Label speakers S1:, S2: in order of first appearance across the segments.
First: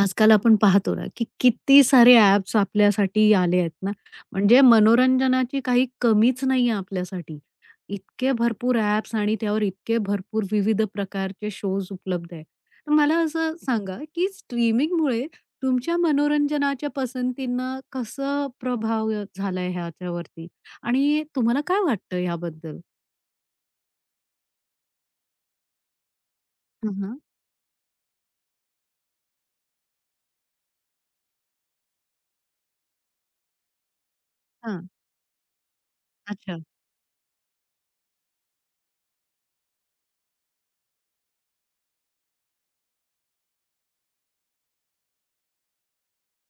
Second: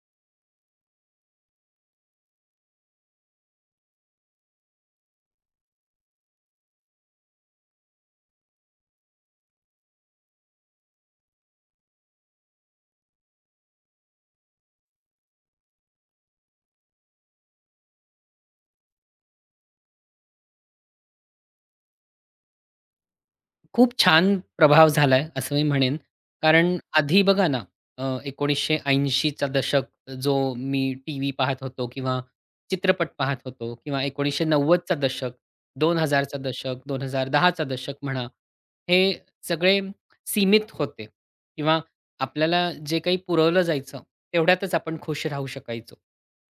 S1: आजकाल आपण पाहतो ना, की किती सारे ॲप्स आपल्यासाठी आले आहेत ना, म्हणजे मनोरंजनाची काही कमीच नाहीये आपल्यासाठी. इतके भरपूर ॲप्स आणि त्यावर इतके भरपूर विविध प्रकारचे शोज उपलब्ध आहेत. तर मला असं सांगा, की स्ट्रीमिंगमुळे तुमच्या मनोरंजनाच्या पसंतींना कसं प्रभाव झालाय ह्याच्यावरती आणि तुम्हाला काय वाटतं ह्याबद्दल?
S2: खूप छान प्रभाव झालाय असं मी म्हणेन. कारण
S1: हं, हं.
S2: आधी बघा ना, 1980 चा दशक जो मी टीव्ही पाहत होतो किंवा चित्रपट पाहत होतो किंवा 1990 चा दशक, 2000 चा
S1: अच्छा.
S2: दशक, 2010 चा दशक म्हणा, हे सगळे सीमित होते किंवा आपल्याला जे काही पुरवलं जायचं तेवढ्यातच आपण खुश राहू शकायचो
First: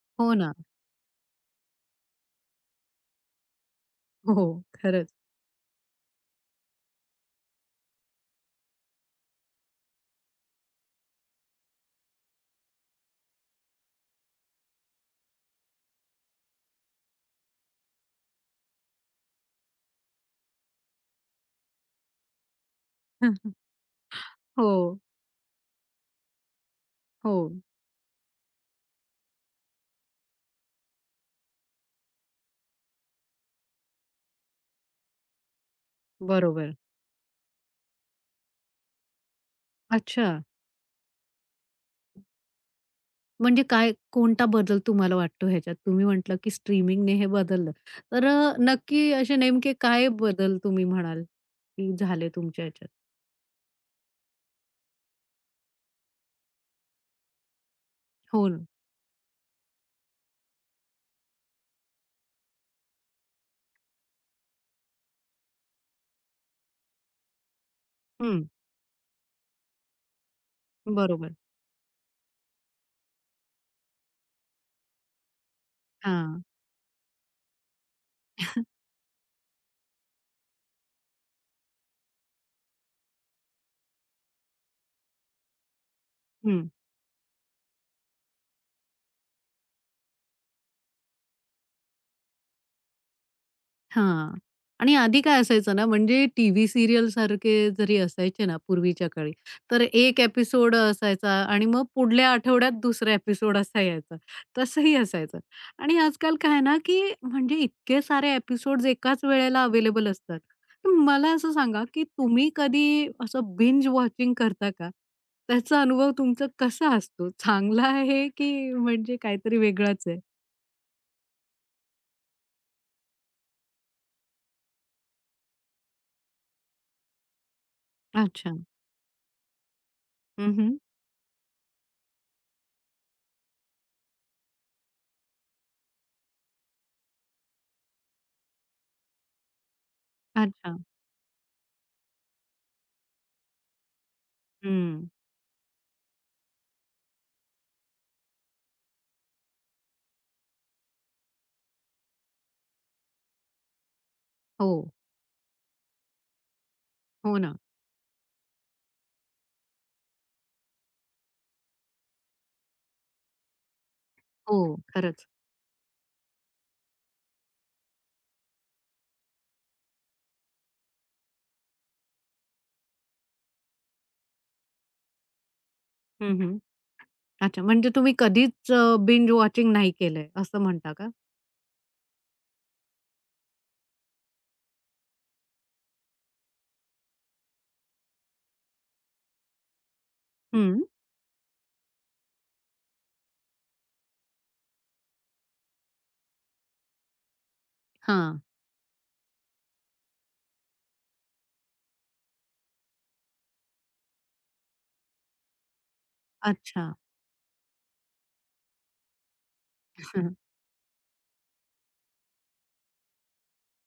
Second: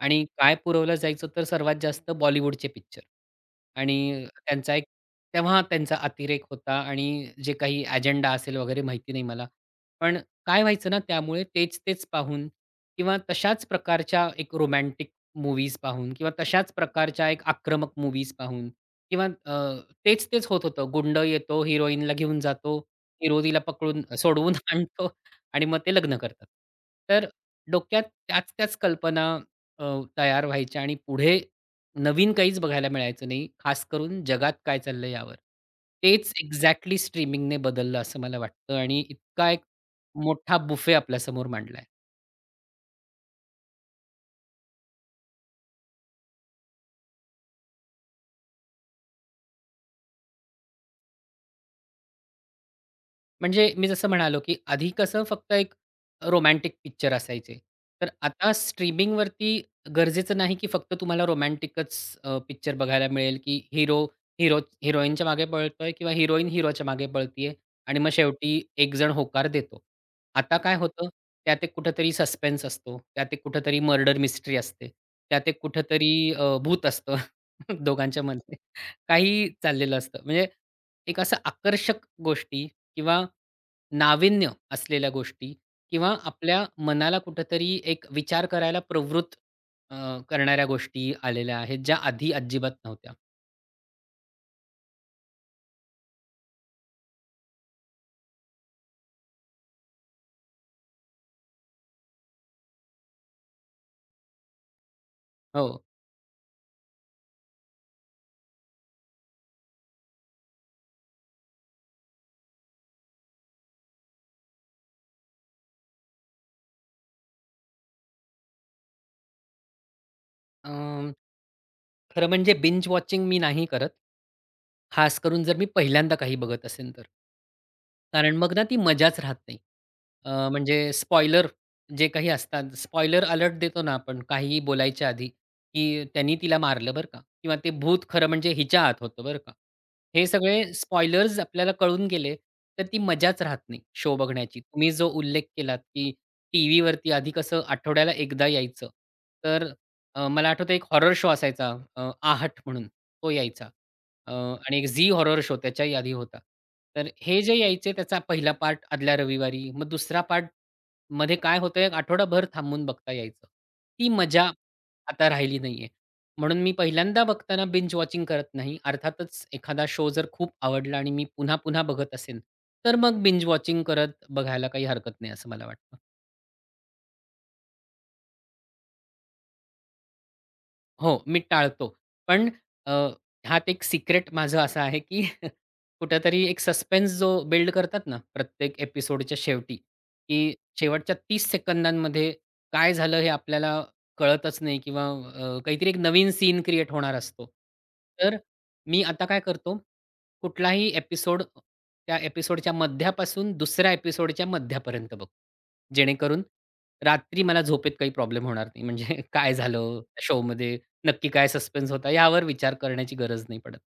S2: आणि
S1: हो ना.
S2: काय पुरवलं जायचं तर सर्वात जास्त बॉलिवूडचे पिक्चर आणि
S1: हो,
S2: त्यांचा एक
S1: खरंच.
S2: तेव्हा त्यांचा अतिरेक होता आणि जे काही अजेंडा असेल वगैरे माहिती नाही मला. पण काय व्हायचं ना त्यामुळे तेच-तेच पाहून किंवा तशाच प्रकारच्या एक रोमॅन्टिक मूव्हीज पाहून किंवा तशाच प्रकारच्या एक आक्रमक मूव्हीज पाहून किंवा तेच-तेच होत होतं. गुंड येतो, हिरोईनला घेऊन जातो, हिरो तिला पकडून सोडवून
S1: हो,
S2: आणतो आणि मग ते लग्न करतात. तर
S1: हो.
S2: डोक्यात त्याच-त्याच कल्पना अ, तयार व्हायच्या आणि पुढे नवीन काहीच बघायला मिळायचं नाही, खास करून जगात काय चाललंय यावर. तेच
S1: बरोबर.
S2: एक्झॅक्टली स्ट्रीमिंगने बदललं असं मला वाटतं आणि इतका एक
S1: अच्छा.
S2: मोठा बुफे आपल्यासमोर मांडलाय.
S1: म्हणजे काय कोणता बदल तुम्हाला वाटतो ह्याच्यात? तुम्ही म्हटलं की स्ट्रीमिंगने हे बदललं. तर नक्की असे नेमके काय बदल तुम्ही म्हणाल की झाले तुमच्या ह्याच्यात?
S2: म्हणजे मी जसं म्हणालो, की आधी कसं फक्त एक रोमॅन्टिक पिक्चर असायचे. तर
S1: हो
S2: आता
S1: ना.
S2: स्ट्रीमिंगवरती गरजेचं नाही, की फक्त तुम्हाला रोमॅन्टिकच पिक्चर बघायला मिळेल, की हिरो हिरोईनच्या मागे पळतोय किंवा हिरोईन हिरोच्या मागे पळतीये आणि मग
S1: हं.
S2: शेवटी एक जण होकार देतो. आता काय होतं,
S1: बरोबर.
S2: त्यात एक कुठेतरी सस्पेन्स असतो, त्यात एक कुठेतरी मर्डर मिस्ट्री असते, त्यात एक कुठेतरी
S1: हां.
S2: भूत असतं दोघांच्यामध्ये. काही चाललेलं असतं. म्हणजे एक असं आकर्षक गोष्टी किंवा नाविन्य असलेल्या गोष्टी किंवा आपल्या
S1: हं.
S2: मनाला कुठेतरी एक विचार करायला प्रवृत्त करणाऱ्या गोष्टी आलेल्या आहेत, ज्या आधी अजिबात नव्हत्या.
S1: हां. आणि आधी काय असायचं ना, म्हणजे टीव्ही सीरियलसारखे जरी असायचे ना पूर्वीच्या काळी, तर एक एपिसोड असायचा आणि मग पुढल्या आठवड्यात दुसरा एपिसोड असा यायचा. तसंही असायचं.
S2: हो.
S1: आणि आजकाल काय आहे ना, की म्हणजे इतके सारे एपिसोड एकाच वेळेला अवेलेबल असतात. तर मला असं सांगा, की तुम्ही कधी असं बिंज वॉचिंग करता का? त्याचा अनुभव तुमचा कसा असतो? चांगला आहे, की म्हणजे काहीतरी वेगळाच आहे?
S2: अं, खरं म्हणजे बिंज वॉचिंग मी नाही करत. खास करून जर मी पहिल्यांदा काही बघत असेन तर. कारण मग
S1: अच्छा.
S2: ना ती मजाच राहत नाही. म्हणजे
S1: हं,
S2: स्पॉइलर जे काही असतात, स्पॉइलर अलर्ट देतो ना आपण काहीही बोलायच्या आधी, की "त्यांनी तिला मारलं बरं का" किंवा "ते भूत खरं म्हणजे हिच्या आत होतं बरं का." हे सगळे
S1: अच्छा.
S2: स्पॉइलर्स आपल्याला कळून गेले, तर ती मजाच राहत नाही शो बघण्याची. तुम्ही जो
S1: हं.
S2: उल्लेख केलात, की टीव्हीवरती आधी कसं आठवड्याला एकदा यायचं, तर मला आठवतं एक हॉरर शो असायचा, आहट म्हणून तो यायचा,
S1: हो.
S2: आणि एक झी हॉरर शो त्याच्याही आधी होता. तर
S1: हो
S2: हे जे
S1: ना.
S2: यायचे त्याचा पहिला पार्ट आदल्या रविवारी, मग दुसरा पार्ट मध्ये काय होतं एक आठवडाभर थांबून बघता यायचं. ती मजा
S1: हो, खरंच.
S2: आता राहिली नाहीये. म्हणून मी पहिल्यांदा बघताना बिंज वॉचिंग करत नाही. अर्थातच एखादा शो जर खूप आवडला आणि मी पुन्हा-पुन्हा बघत असेन, तर मग बिंज वॉचिंग करत बघायला काही हरकत नाही असं मला वाटतं.
S1: हं, हं. अच्छा, म्हणजे तुम्ही कधीच बिंज वॉचिंग नाही केलंय असं म्हणता का?
S2: हो, मी टाळतो. पण अ, ह्यात एक सिक्रेट माझं असं आहे, की कुठेतरी एक सस्पेन्स जो बिल्ड करतात ना, प्रत्येक एपिसोडच्या शेवटी, की
S1: हं.
S2: शेवटच्या 30 सेकंदांमध्ये काय झालं हे आपल्याला कळतच नाही किंवा काहीतरी एक नवीन सीन क्रिएट होणार असतो. तर
S1: हां.
S2: मी आता काय करतो, कुठलाही एपिसोड त्या एपिसोडच्या मध्यापासून दुसऱ्या एपिसोडच्या मध्यापर्यंत बघतो. जेणेकरून
S1: अच्छा.
S2: रात्री मला झोपेत काही प्रॉब्लेम होणार नाही. म्हणजे काय झालं त्या
S1: हं,
S2: शोमध्ये? नक्की काय सस्पेन्स होता यावर विचार करण्याची गरज नाही पडत.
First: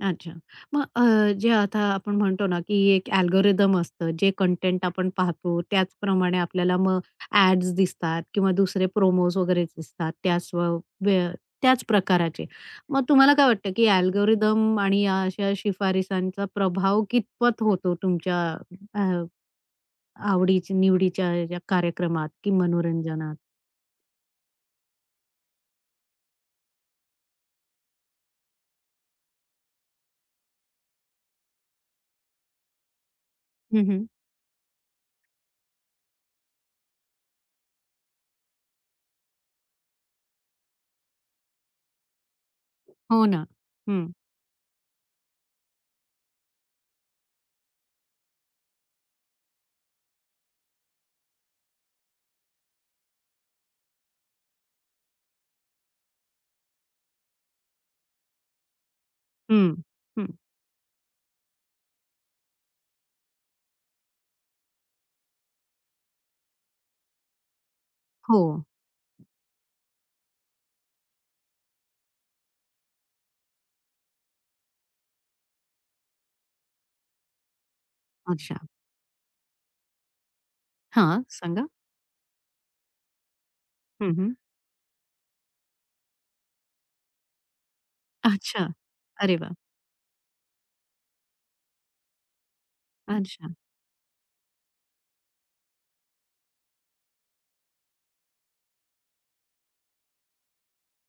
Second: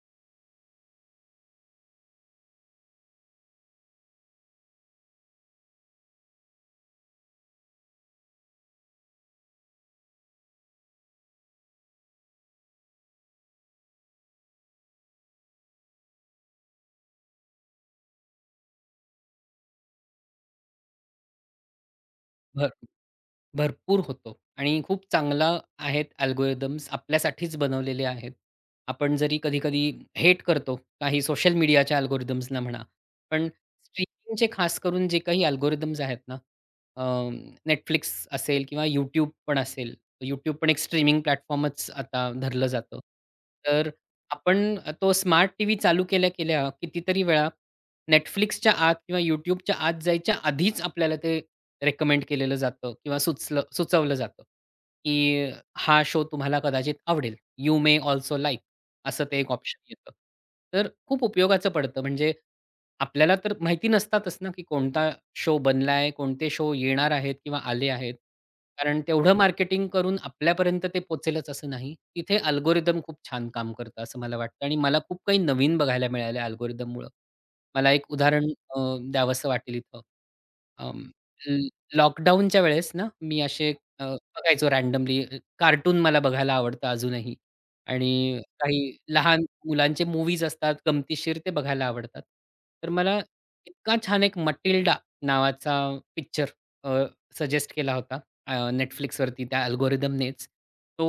S1: अच्छा. मग जे आता आपण म्हणतो ना, की एक अल्गोरिदम असतं, जे कंटेंट आपण पाहतो त्याचप्रमाणे आपल्याला मग ॲड्स दिसतात किंवा दुसरे प्रोमोज वगैरे दिसतात त्याच वे त्याच प्रकाराचे. मग तुम्हाला काय वाटतं, की अल्गोरिदम आणि या अशा शिफारसांचा प्रभाव कितपत होतो तुमच्या आवडीच्या निवडीच्या ज्या कार्यक्रमात की
S2: भर
S1: मनोरंजनात.
S2: भरपूर होतो आणि खूप चांगला आहेत अल्गोरिदम्स आपल्यासाठीच बनवलेले आहेत. आपण जरी कधी-कधी हेट करतो काही सोशल मीडियाच्या अल्गोरिदम्सना म्हणा, पण
S1: हं, हं.
S2: स्ट्रीमिंगचे खास करून जे काही अल्गोरिदम्स आहेत ना, अ, असेल किंवा YouTube पण असेल. YouTube पण एक स्ट्रीमिंग प्लॅटफॉर्मच आता धरलं जातं.
S1: हो ना.
S2: तर
S1: हं,
S2: आपण तो स्मार्ट टीव्ही चालू केल्या-केल्या कितीतरी वेळा Netflixच्या आत किंवा YouTubeच्या आत जायच्या आधीच आपल्याला ते रेकमेंड केलेलं जातं किंवा सुचवलं जातं, की हा शो तुम्हाला कदाचित आवडेल. यू मे अल्सो लाइक असं ते एक
S1: हं,
S2: ऑप्शन येतं.
S1: हं.
S2: तर खूप उपयोगाचं पडतं. म्हणजे आपल्याला तर माहिती नसतातच ना, की कोणता शो बनलाय, कोणते शो येणार आहेत किंवा आले आहेत.
S1: हो.
S2: कारण तेवढं मार्केटिंग करून आपल्यापर्यंत ते पोहोचेलच असं नाही. तिथे अल्गोरिदम खूप छान काम करतं असं मला वाटतं आणि मला खूप काही नवीन बघायला मिळालं अल्गोरिदममुळं. मला एक उदाहरण
S1: अच्छा.
S2: अ, द्यावसं वाटेल इथं.
S1: हां, सांगा.
S2: लॉकडाऊनच्या वेळेस ना, मी असे अ,
S1: हं, हं.
S2: बघायचो रँडमली. कार्टून मला बघायला आवडतं अजूनही आणि
S1: अच्छा.
S2: काही
S1: अरे
S2: लहान
S1: वाह!
S2: मुलांचे मूव्हीज असतात, गमतीशीर ते बघायला आवडतात. तर मला
S1: अच्छा,
S2: इतका छान एक मटिल्डा नावाचा पिक्चर सजेस्ट केला होता अ, Netflix वरती त्या अल्गोरिथमनेच. तो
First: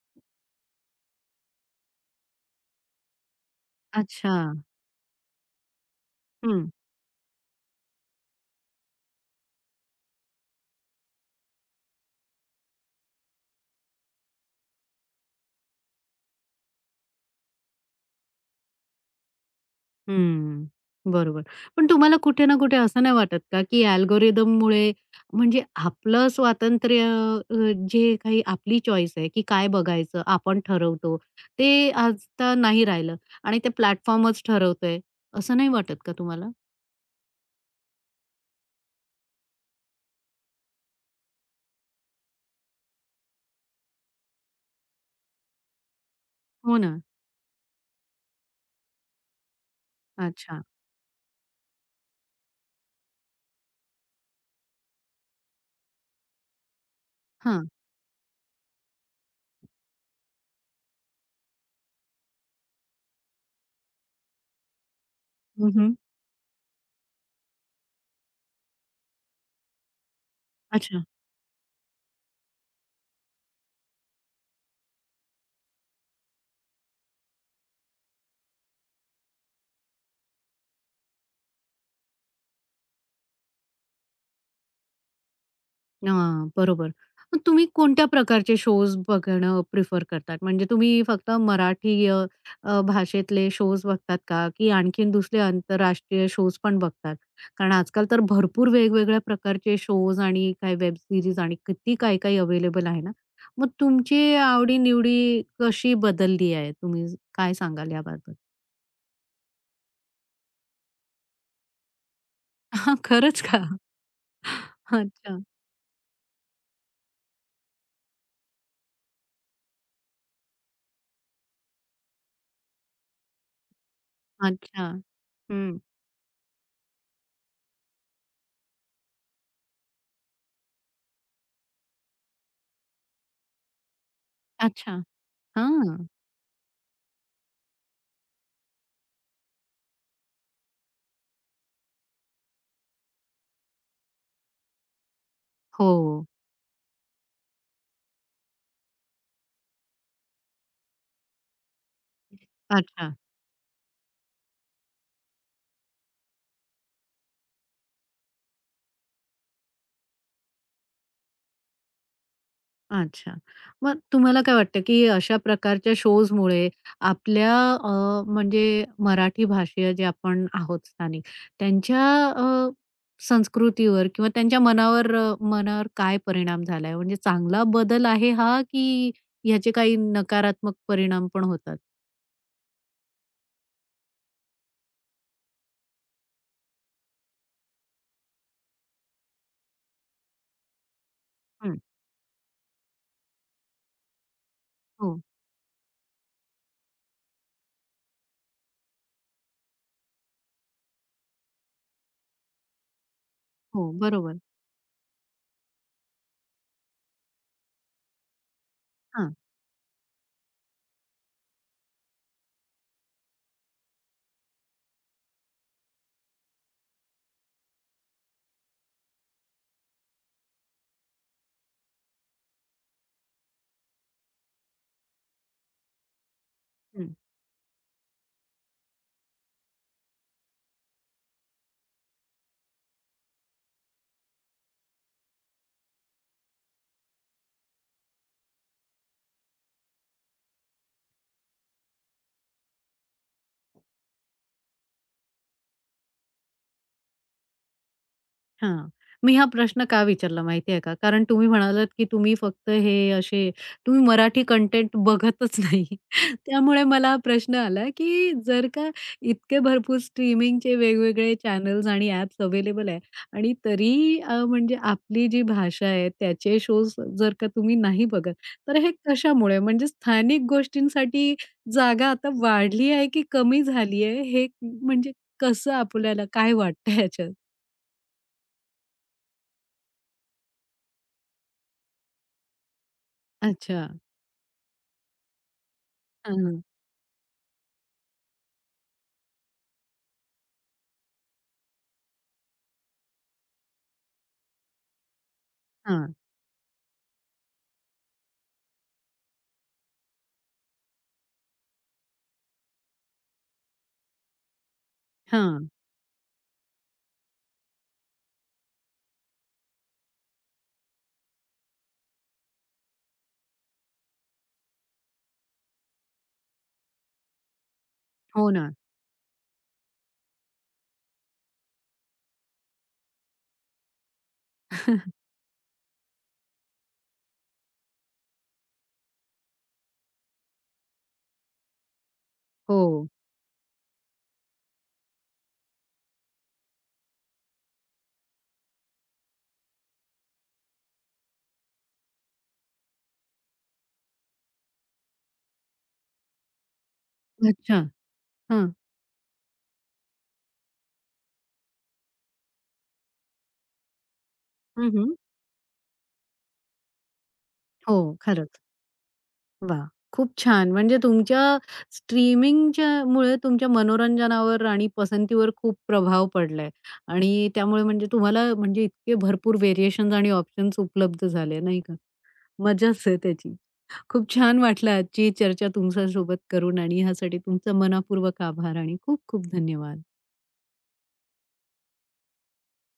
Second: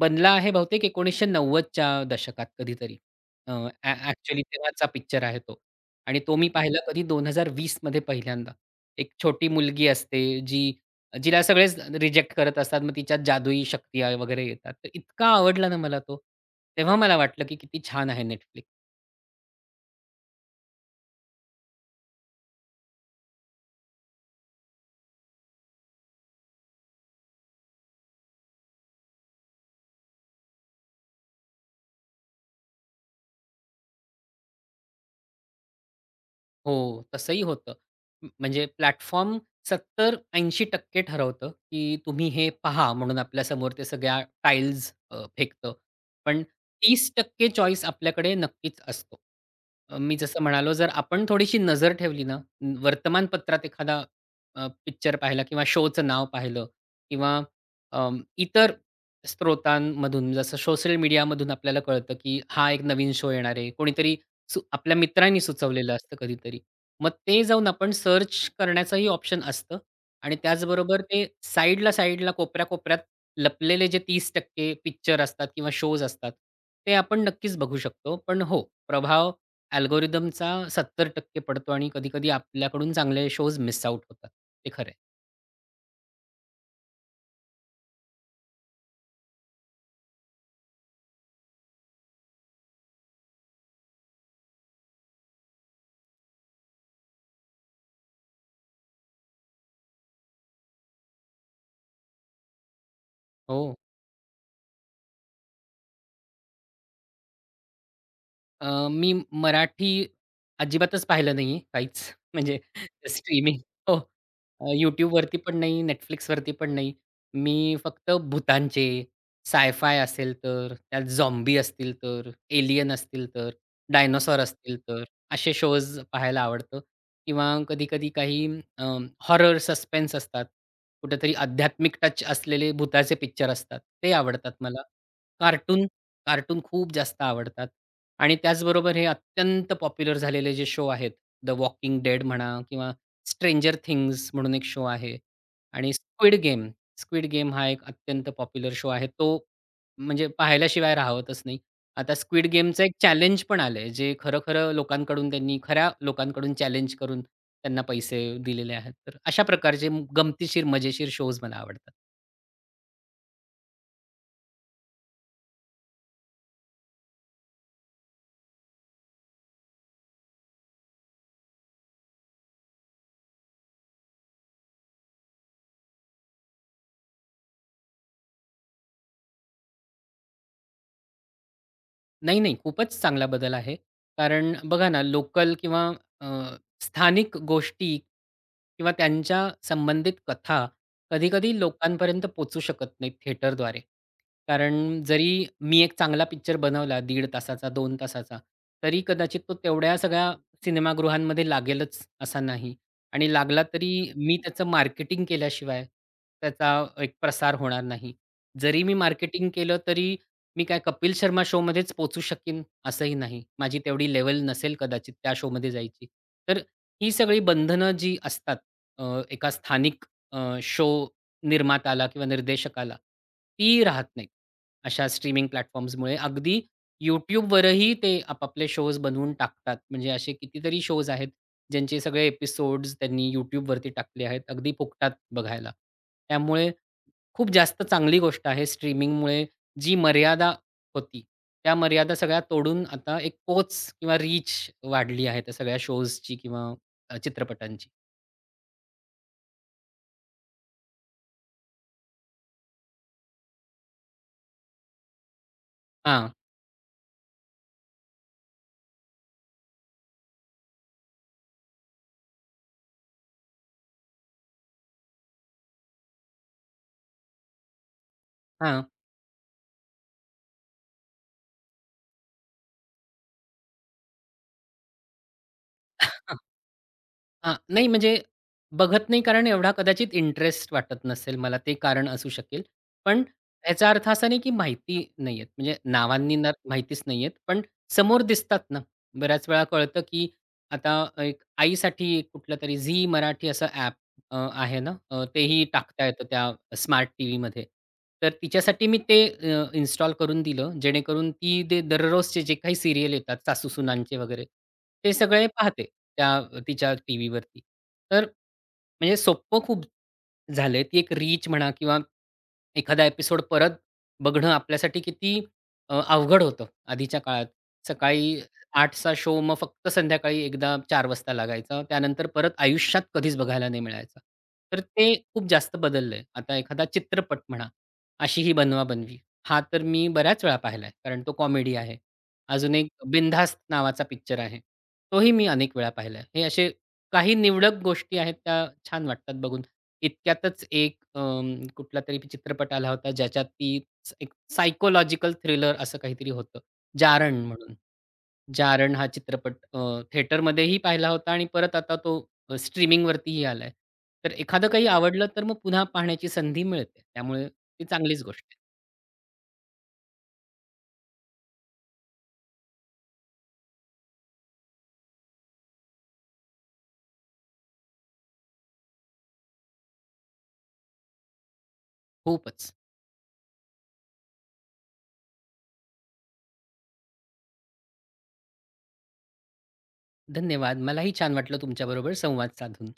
S2: बनला आहे बहुतेक 1990च्या दशकात कधीतरी. अ, अॅ
S1: अच्छा.
S2: ॲक्चुअली तेव्हाचा पिक्चर आहे तो आणि तो मी
S1: हं,
S2: पाहिला कधी 2020 मध्ये पहिल्यांदा. एक छोटी मुलगी असते जी जिला सगळेच रिजेक्ट करत असतात. मग तिच्यात जादुई शक्ती वगैरे येतात. तर इतका आवडला ना मला तो. तेव्हा मला वाटलं, की किती छान आहे Netflix.
S1: हं. बरोबर. पण तुम्हाला कुठे ना कुठे असं नाही वाटत का, की अल्गोरिदममुळे म्हणजे आपलं स्वातंत्र्य अ, जे काही आपली चॉईस आहे, की काय बघायचं आपण ठरवतो, ते आता नाही राहिलं आणि ते प्लॅटफॉर्मच ठरवतोय, असं नाही वाटत का तुम्हाला?
S2: हो, तसंही होतं. म्हणजे प्लॅटफॉर्म 70 टक्के ठरवतं, की तुम्ही हे पहा म्हणून आपल्यासमोर ते सगळ्या टाइल्स फेकतं. पण
S1: हो ना.
S2: 30% चॉईस आपल्याकडे नक्कीच असतो. मी जसं
S1: अच्छा.
S2: म्हणालो, जर आपण थोडीशी नजर ठेवली ना, वर्तमानपत्रात एखादा पिक्चर पाहिला किंवा शोचं नाव पाहिलं किंवा
S1: हां.
S2: इतर स्त्रोतांमधून जसं सोशल मीडियामधून आपल्याला कळतं, की हा एक नवीन शो येणार आहे. कोणीतरी आपल्या मित्रांनी सुचवलेलं
S1: हं,
S2: असतं कधीतरी. मग ते जाऊन आपण सर्च करण्याचंही ऑप्शन असतं आणि त्याचबरोबर
S1: अच्छा.
S2: ते साइडला, साइडला, कोपऱ्या-कोपऱ्यात लपलेले जे 30% पिक्चर असतात किंवा शोज असतात, ते आपण नक्कीच बघू शकतो. पण हो, प्रभाव अल्गोरिथमचा 70% पडतो आणि कधी-कधी आपल्याकडून चांगले शोज मिस आउट होतात. ते खरं.
S1: हां, बरोबर. मग तुम्ही कोणत्या प्रकारचे शोज बघणं प्रिफर करतात? म्हणजे तुम्ही फक्त मराठी भाषेतले शोज बघतात का? की आणखीन दुसरे आंतरराष्ट्रीय शोज पण बघतात? कारण आजकाल तर भरपूर वेगवेगळ्या प्रकारचे शोज आणि काही वेब सीरीज आणि किती काही-काही अवेलेबल आहे ना.
S2: हो.
S1: मग तुमची आवडी कशी बदलली आहे? तुम्ही काय सांगाल याबाबत?
S2: मी मराठी अजिबातच पाहिलं नाहीये काहीच. म्हणजे
S1: हां, खरंच
S2: स्ट्रीमिंग.
S1: का?
S2: हो. YouTubeवरती
S1: अच्छा,
S2: पण नाही, Netflixवरती पण नाही. मी फक्त भुतांचे, साय-फाय असेल तर, त्यात झॉम्बी असतील तर, एलियन असतील तर, डायनोसॉर असतील
S1: अच्छा.
S2: तर, असे
S1: हं.
S2: शोज पाहायला आवडतं किंवा कधी-कधी काही अ, हॉरर सस्पेन्स असतात. कुठेतरी आध्यात्मिक टच असलेले भुताचे पिक्चर असतात. ते आवडतात मला.
S1: अच्छा.
S2: कार्टून
S1: हां.
S2: कार्टून खूप जास्त आवडतात आणि त्याचबरोबर हे अत्यंत पॉप्युलर झालेले जे शो आहेत, द वॉकिंग डेड म्हणा किंवा स्ट्रेंजर थिंग्ज म्हणून एक शो आहे आणि
S1: हो.
S2: स्क्विड गेम, स्क्विड गेम हा एक अत्यंत पॉप्युलर शो आहे. तो म्हणजे पाहिल्याशिवाय राहवतच नाही. आता स्क्विड गेमचं एक
S1: अच्छा,
S2: चॅलेंज पण आलंय, जे खरं-खरं लोकांकडून त्यांनी खऱ्या लोकांकडून चॅलेंज करून त्यांना पैसे दिलेले आहेत. तर अशा प्रकारचे गमतीशीर, मजेशीर शोज मला आवडतात.
S1: अच्छा. मग तुम्हाला काय वाटतं, की अशा प्रकारच्या शोजमुळे आपल्या म्हणजे मराठी भाषीय जे आपण आहोत स्थानिक, त्यांच्या अ, संस्कृतीवर किंवा त्यांच्या मनावर मनावर काय परिणाम झालाय? म्हणजे चांगला बदल आहे हा, की ह्याचे काही नकारात्मक परिणाम पण होतात?
S2: नाही, नाही. खूपच चांगला बदल आहे. कारण बघा ना, लोकल किंवा अ, स्थानिक गोष्टी किंवा त्यांच्या संबंधित कथा कधी-कधी
S1: हं.
S2: लोकांपर्यंत पोहोचू शकत नाहीत थिएटरद्वारे. कारण
S1: हो,
S2: जरी मी एक चांगला पिक्चर बनवला दीड तासाचा, दोन तासाचा, तरी कदाचित तो तेवढ्या सगळ्या सिनेमागृहांमध्ये लागेलच असा नाही. आणि लागला
S1: हो.
S2: तरी मी
S1: बरोबर.
S2: त्याचं मार्केटिंग केल्याशिवाय त्याचा एक प्रसार होणार नाही. जरी मी
S1: हां.
S2: मार्केटिंग केलं तरी मी काय कपिल शर्मा शोमध्येच पोहोचू शकीन असंही नाही. माझी तेवढी लेवल नसेल कदाचित त्या शोमध्ये जायची. तर ही सगळी बंधनं जी असतात अ, एका स्थानिक शो निर्मात्याला किंवा निर्देशकाला, ती राहत नाहीत अशा स्ट्रीमिंग प्लॅटफॉर्म्समुळे. अगदी
S1: हं.
S2: YouTubeवरही ते आपापले शोज बनवून टाकतात. म्हणजे असे कितीतरी शोज आहेत, ज्यांचे सगळे एपिसोड्स त्यांनी YouTubeवरती टाकले आहेत. अगदी फुकटात बघायला. त्यामुळे खूप जास्त चांगली गोष्ट आहे स्ट्रीमिंगमुळे जी मर्यादा होती, त्या मर्यादा सगळ्या तोडून आता एक पोच किंवा रीच वाढली आहे त्या सगळ्या शोजची किंवा चित्रपटांची.
S1: हां. मी हा प्रश्न का विचारला माहिती आहे का? कारण तुम्ही म्हणालात, की तुम्ही फक्त हे असे तुम्ही मराठी कंटेंट बघतच नाही.
S2: हां,
S1: त्यामुळे मला हा प्रश्न आला, की जर का इतके भरपूर स्ट्रीमिंगचे वेगवेगळे चॅनल्स आणि ॲप्स अवेलेबल आहे आणि तरी म्हणजे आपली जी भाषा आहे त्याचे शोज जर का तुम्ही नाही बघत, तर
S2: हां.
S1: हे कशामुळे? म्हणजे स्थानिक गोष्टींसाठी जागा आता वाढली आहे की कमी झाली आहे? हे म्हणजे कसं आपल्याला काय वाटतं ह्याच्यात?
S2: हां, नाही म्हणजे बघत नाही कारण एवढा कदाचित इंटरेस्ट वाटत नसेल मला ते कारण असू शकेल. पण
S1: अच्छा.
S2: ह्याचा अर्थ असा नाही की माहिती नाही आहेत. म्हणजे नावांनी
S1: हां,
S2: ना
S1: हां.
S2: माहितीच नाही आहेत. पण समोर दिसतात ना, बऱ्याच वेळा कळतं की आता एक आईसाठी कुठलंतरी झी मराठी असं ॲप आहे ना, तेही टाकता
S1: हां,
S2: येतं त्या स्मार्ट टीव्हीमध्ये. तर तिच्यासाठी मी ते इन्स्टॉल करून दिलं, जेणेकरून ती ते दररोजचे जे काही सीरियल येतात सासूसुनांचे वगैरे, ते सगळे पाहते त्या तिच्या टीव्हीवरती. तर म्हणजे सोप्पं खूप झालंय, ती एक रीच म्हणा किंवा एखादा एपिसोड परत बघणं आपल्यासाठी किती अवघड होतं आधीच्या काळात. सकाळी
S1: हो ना.
S2: 8चा शो मग फक्त संध्याकाळी एकदा 4 वाजता लागायचा. त्यानंतर परत आयुष्यात कधीच बघायला नाही मिळायचा. तर ते खूप जास्त बदललंय. आता एखादा चित्रपट म्हणा, अशी ही बनवा-बनवी. हा तर मी बऱ्याच वेळा पाहिलाय, कारण तो कॉमेडी आहे. अजून एक
S1: हो.
S2: बिनधास्त नावाचा पिक्चर आहे. तोही मी अनेक वेळा पाहिलाय. हे असे काही निवडक गोष्टी आहेत त्या छान वाटतात बघून. इतक्यातच एक कुठलातरी चित्रपट आला होता ज्याच्यात ती एक सायकॉलॉजिकल थ्रिलर असं काहीतरी होतं. जारण म्हणून.
S1: अच्छा. हां.
S2: जारण हा चित्रपट थिएटरमध्येही पाहिला होता आणि परत आता तो स्ट्रीमिंगवरतीही आलाय. तर एखादं काही
S1: हं, हं.
S2: आवडलं तर मग पुन्हा पाहण्याची संधी मिळते. त्यामुळे ती
S1: हो,
S2: चांगलीच गोष्ट आहे.
S1: खरंच. वाह! खूप छान. म्हणजे तुमच्या स्ट्रीमिंगच्या मुळे तुमच्या मनोरंजनावर आणि पसंतीवर खूप प्रभाव पडलाय आणि त्यामुळे म्हणजे तुम्हाला म्हणजे इतके भरपूर व्हेरिएशन्स आणि ऑप्शन्स उपलब्ध झाले, नाही का?
S2: खूपच.
S1: मजाच आहे त्याची. खूप छान वाटलं आजची चर्चा तुमच्यासोबत करून आणि ह्यासाठी तुमचं मनःपूर्वक आभार आणि खूप खूप धन्यवाद.
S2: धन्यवाद. मलाही छान वाटलं तुमच्याबरोबर संवाद साधून.